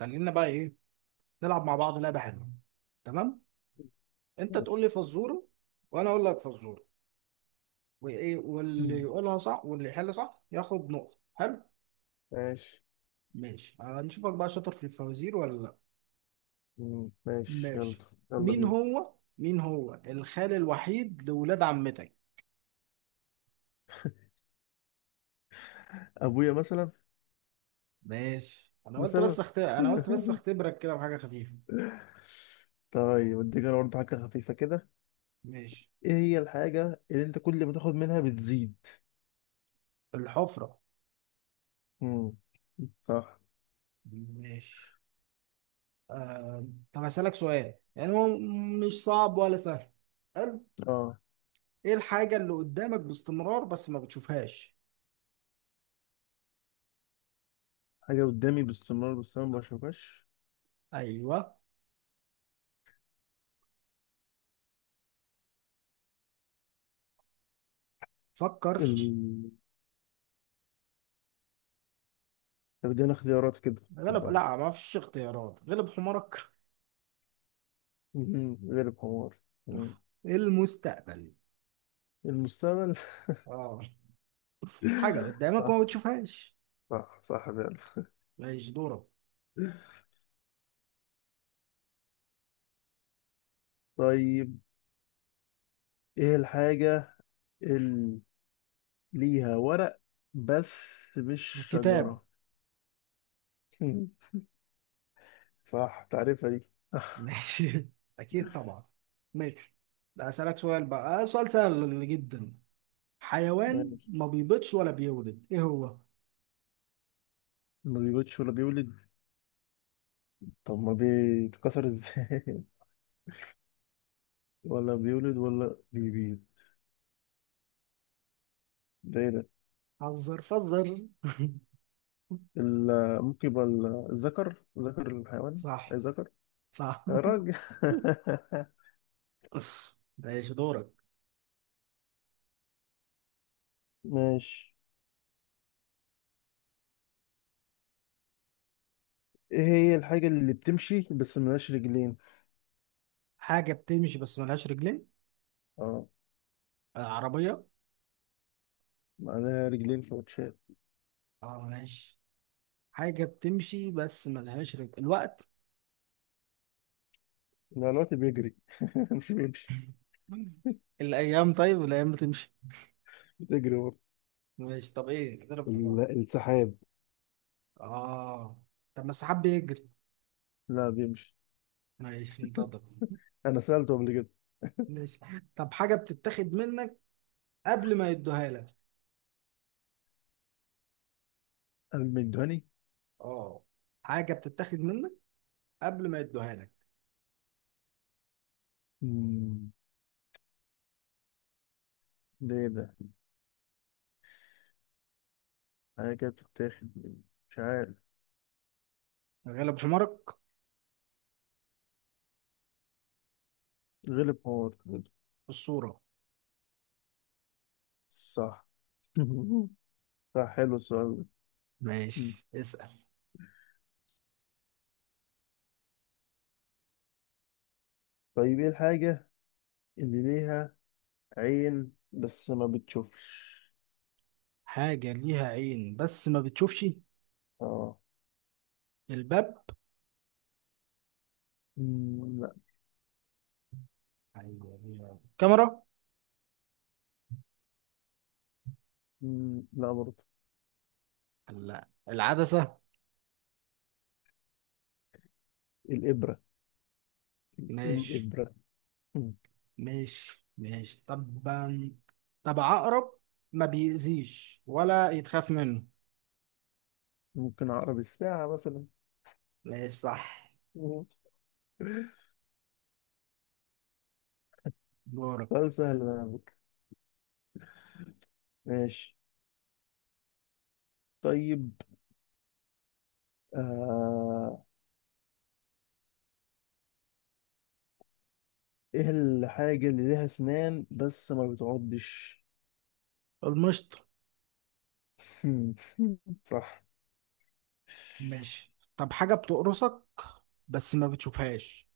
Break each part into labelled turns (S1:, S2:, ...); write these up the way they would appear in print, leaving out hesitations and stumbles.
S1: خلينا بقى ايه، نلعب مع بعض لعبه حلوه. تمام. انت تقول
S2: ماشي.
S1: لي فزوره وانا اقول لك فزوره. واللي
S2: مم.
S1: يقولها صح واللي يحل صح ياخد نقطه. حلو.
S2: ماشي.
S1: ماشي، هنشوفك بقى شاطر في الفوازير ولا لا؟
S2: ماشي، يلا.
S1: ماشي.
S2: يلا
S1: مين
S2: بينا.
S1: هو مين هو الخال الوحيد لولاد عمتك؟
S2: ابويا مثلا.
S1: ماشي،
S2: مثلا.
S1: انا قلت بس اختبرك كده بحاجه خفيفه.
S2: طيب، اديك انا برضه حاجه خفيفه كده.
S1: ماشي.
S2: ايه هي الحاجه اللي انت كل ما تاخد منها بتزيد؟
S1: الحفره.
S2: امم صح.
S1: ماشي. آه... طب هسألك سؤال، يعني هو مش صعب ولا سهل، حلو؟
S2: اه،
S1: ايه الحاجة اللي قدامك باستمرار بس ما بتشوفهاش؟
S2: حاجه قدامي باستمرار باستمرار ما بشوفهاش.
S1: ايوه. فكر.
S2: ال... طب ادينا اختيارات كده.
S1: غلب،
S2: والله.
S1: لا ما فيش اختيارات، غلب حمارك.
S2: غير الحمار. مم.
S1: المستقبل.
S2: المستقبل.
S1: اه، حاجة قدامك
S2: صح،
S1: وما بتشوفهاش.
S2: صح، صح فعلا.
S1: ماشي دورك.
S2: طيب، ايه الحاجه اللي ليها ورق بس مش
S1: الكتاب.
S2: شجرة؟ مم. صح، تعرفها دي؟ آه،
S1: ماشي، اكيد طبعا. ماشي. ده اسألك سؤال بقى، سؤال سهل جدا. حيوان
S2: ماشي.
S1: ما بيبيضش ولا بيولد ايه هو؟
S2: ما بيولدش ولا بيولد؟ طب ما بيتكسر ازاي؟ ولا بيولد ولا بيبيض. ده ايه ده؟
S1: حذر فذر.
S2: ممكن يبقى الذكر، ذكر الحيوان. اي
S1: صح
S2: ذكر.
S1: صح.
S2: يا راجل.
S1: ماشي دورك.
S2: ماشي. ايه هي الحاجة اللي بتمشي بس ملهاش رجلين؟
S1: حاجة بتمشي بس ملهاش رجلين.
S2: اه،
S1: عربية.
S2: معناها رجلين فوتشات.
S1: اه ماشي. حاجة بتمشي بس ملهاش رجل، الوقت.
S2: لا، الوقت بيجري. مش بيمشي.
S1: طيب الأيام بتمشي.
S2: بتجري برضه.
S1: ماشي، طب إيه؟ اضرب حمار.
S2: السحاب.
S1: اه. طب ما السحاب بيجري.
S2: لا، بيمشي.
S1: ماشي انتظر.
S2: انا سالته قبل كده.
S1: ماشي. طب حاجة بتتاخد منك قبل ما يدوها لك.
S2: قال المندهاني.
S1: اه. حاجة بتتاخد منك قبل ما يدوها لك.
S2: مم، ده ايه ده؟ حاجه كده بتتاخد مش عارف.
S1: غلب حمارك.
S2: غلب حمار.
S1: الصورة.
S2: صح. صح، حلو السؤال ده. مم.
S1: ماشي اسأل.
S2: طيب، ايه الحاجه اللي ليها عين بس ما بتشوفش؟
S1: حاجة ليها عين بس ما بتشوفش.
S2: اه.
S1: الباب.
S2: لا.
S1: أيوة، ليها عين. كاميرا.
S2: لا برضه.
S1: لا، العدسة.
S2: الابره.
S1: ماشي
S2: الابره. مم.
S1: ماشي ماشي طبعا. طب عقرب، ما بيأذيش ولا يتخاف منه.
S2: ممكن عقرب الساعه مثلا.
S1: ماشي صح.
S2: مم.
S1: دورك.
S2: سؤال سهل بقى. على فكرة. ماشي. طيب. آه ايه الحاجة اللي ليها اسنان بس ما بتعضش؟
S1: المشط.
S2: صح.
S1: ماشي، طب حاجة بتقرصك بس ما بتشوفهاش.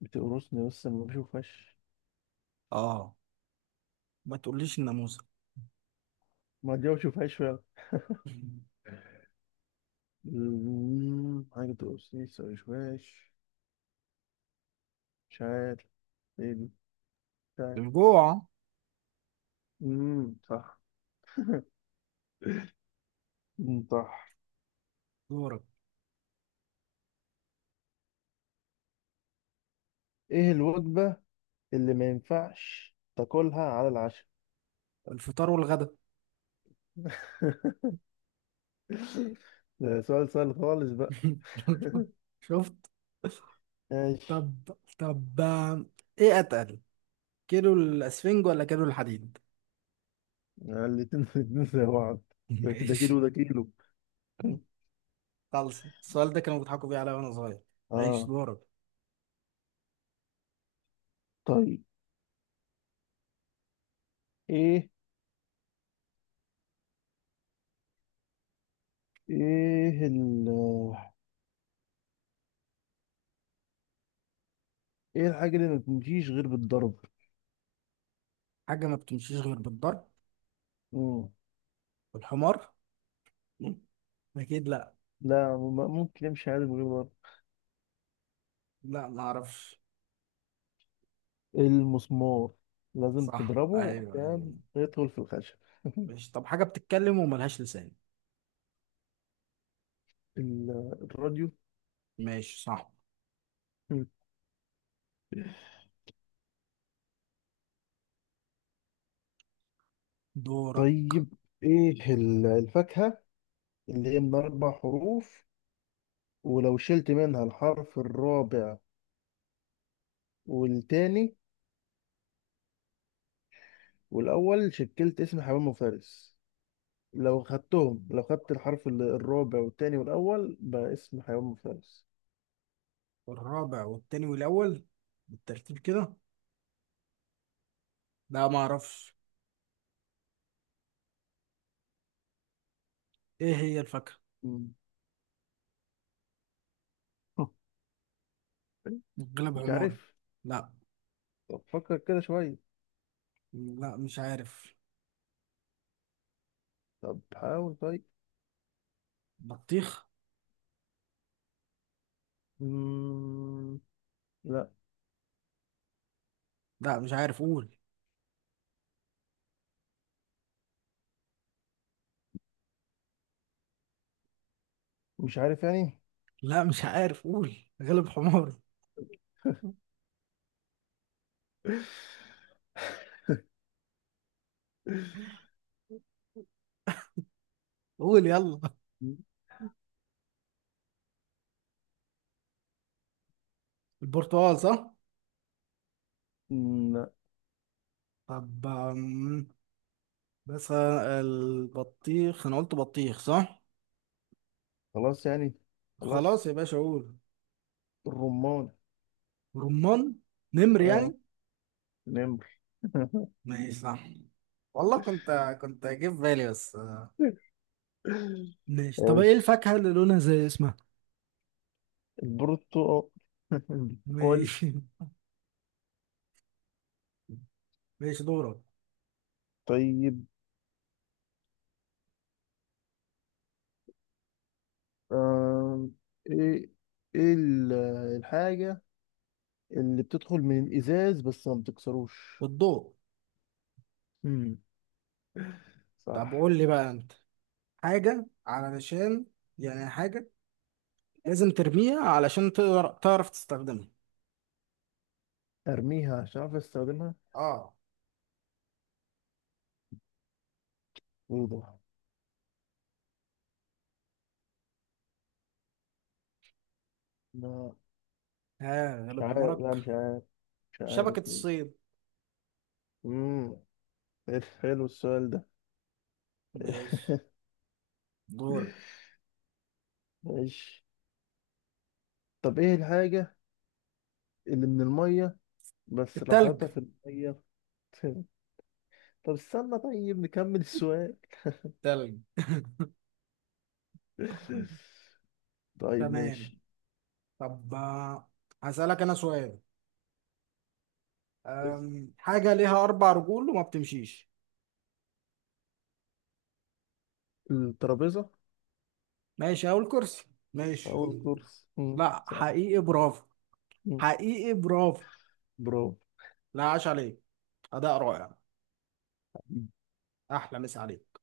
S2: بتقرصني بس ما بشوفهاش.
S1: اه. ما تقوليش الناموسة.
S2: ما دي ما بشوفهاش فعلا. حاجة بتقرصني بس ما بشوفهاش. مش عارف. ايه دي؟ مش عارف.
S1: الجوع.
S2: صح. صح.
S1: دورك.
S2: ايه الوجبة اللي ما ينفعش تاكلها على العشاء؟
S1: الفطار والغدا.
S2: ده سؤال سهل خالص بقى.
S1: شفت؟
S2: ماشي.
S1: طب، طب آه، ايه اتقل، كيلو الاسفنج ولا كيلو الحديد؟
S2: يعني الاتنين، الاتنين زي بعض. ده كده كيلو،
S1: ماشي.
S2: ده كيلو.
S1: خلص، السؤال ده كانوا بيضحكوا بيه عليا وانا صغير. ماشي
S2: اه.
S1: دورك.
S2: طيب، ايه ايه ال ايه الحاجة اللي ما بتمشيش غير بالضرب؟
S1: حاجة ما بتمشيش غير بالضرب.
S2: مم.
S1: والحمار. مم. أكيد لا.
S2: لا، ممكن يمشي عادي من غير ضرب.
S1: لا ما أعرفش.
S2: المسمار، لازم
S1: صح
S2: تضربه
S1: أيوه أيوه.
S2: عشان يدخل في الخشب.
S1: ماشي، طب حاجة بتتكلم وملهاش لسان.
S2: الراديو.
S1: ماشي صح.
S2: مم.
S1: دورك.
S2: طيب، ايه الفاكهة اللي هي من أربع حروف، ولو شلت منها الحرف الرابع والتاني والأول شكلت اسم حمام وفارس. لو خدتهم، لو خدت الحرف الرابع والتاني والأول بقى اسم حيوان مفترس.
S1: الرابع والتاني والأول، بالترتيب كده؟ لا ما أعرفش. إيه هي الفاكهة؟ الجلب
S2: مش
S1: حماري.
S2: عارف.
S1: لا.
S2: طب فكر كده شوية.
S1: لا مش عارف.
S2: طب حاول طيب.
S1: بطيخ.
S2: مم... لا.
S1: لا مش عارف، قول.
S2: مش عارف يعني.
S1: لا مش عارف، قول. غلب حماري. قول يلا. البرتقال صح؟
S2: لا.
S1: طب بس البطيخ انا قلت بطيخ صح.
S2: خلاص يعني.
S1: خلاص يا
S2: خلاص.
S1: باشا قول.
S2: الرمان.
S1: رمان. نمر
S2: اه،
S1: يعني.
S2: نمر.
S1: ماشي صح. والله، كنت جاي في بالي بس. ماشي، طب ايه
S2: ايش؟
S1: الفاكهة اللي لونها زي اسمها؟
S2: البرتقال. البرتقال.
S1: ماشي. ماشي دورك.
S2: طيب. آم... ايه ايه الحاجة اللي بتدخل من الإزاز بس ما بتكسروش؟
S1: والضوء.
S2: مم. صح.
S1: طب قول لي بقى انت، حاجة علشان يعني حاجة لازم ترميها علشان تقدر تعرف تستخدمها.
S2: ارميها عشان اعرف استخدمها.
S1: اه.
S2: وضوح. لا.
S1: ها،
S2: مش
S1: غلب
S2: عارف، لا
S1: حمارك.
S2: مش عارف. مش عارف
S1: شبكة
S2: ليه.
S1: الصيد.
S2: امم حلو السؤال ده.
S1: ماشي دورك.
S2: ماشي. طب، ايه الحاجة اللي من المية بس
S1: التلج.
S2: راحتها في المية؟ طب استنى، طيب نكمل السؤال.
S1: تلج.
S2: طيب
S1: تمام.
S2: ماشي.
S1: طب هسألك أنا سؤال، حاجة ليها أربع رجول وما بتمشيش.
S2: الترابيزة.
S1: ماشي أهو الكرسي.
S2: أول
S1: ماشي.
S2: كورس،
S1: لا
S2: صح.
S1: حقيقي برافو.
S2: مم،
S1: حقيقي برافو.
S2: برافو.
S1: لا عاش عليك. أداء رائع. أحلى مسا عليك.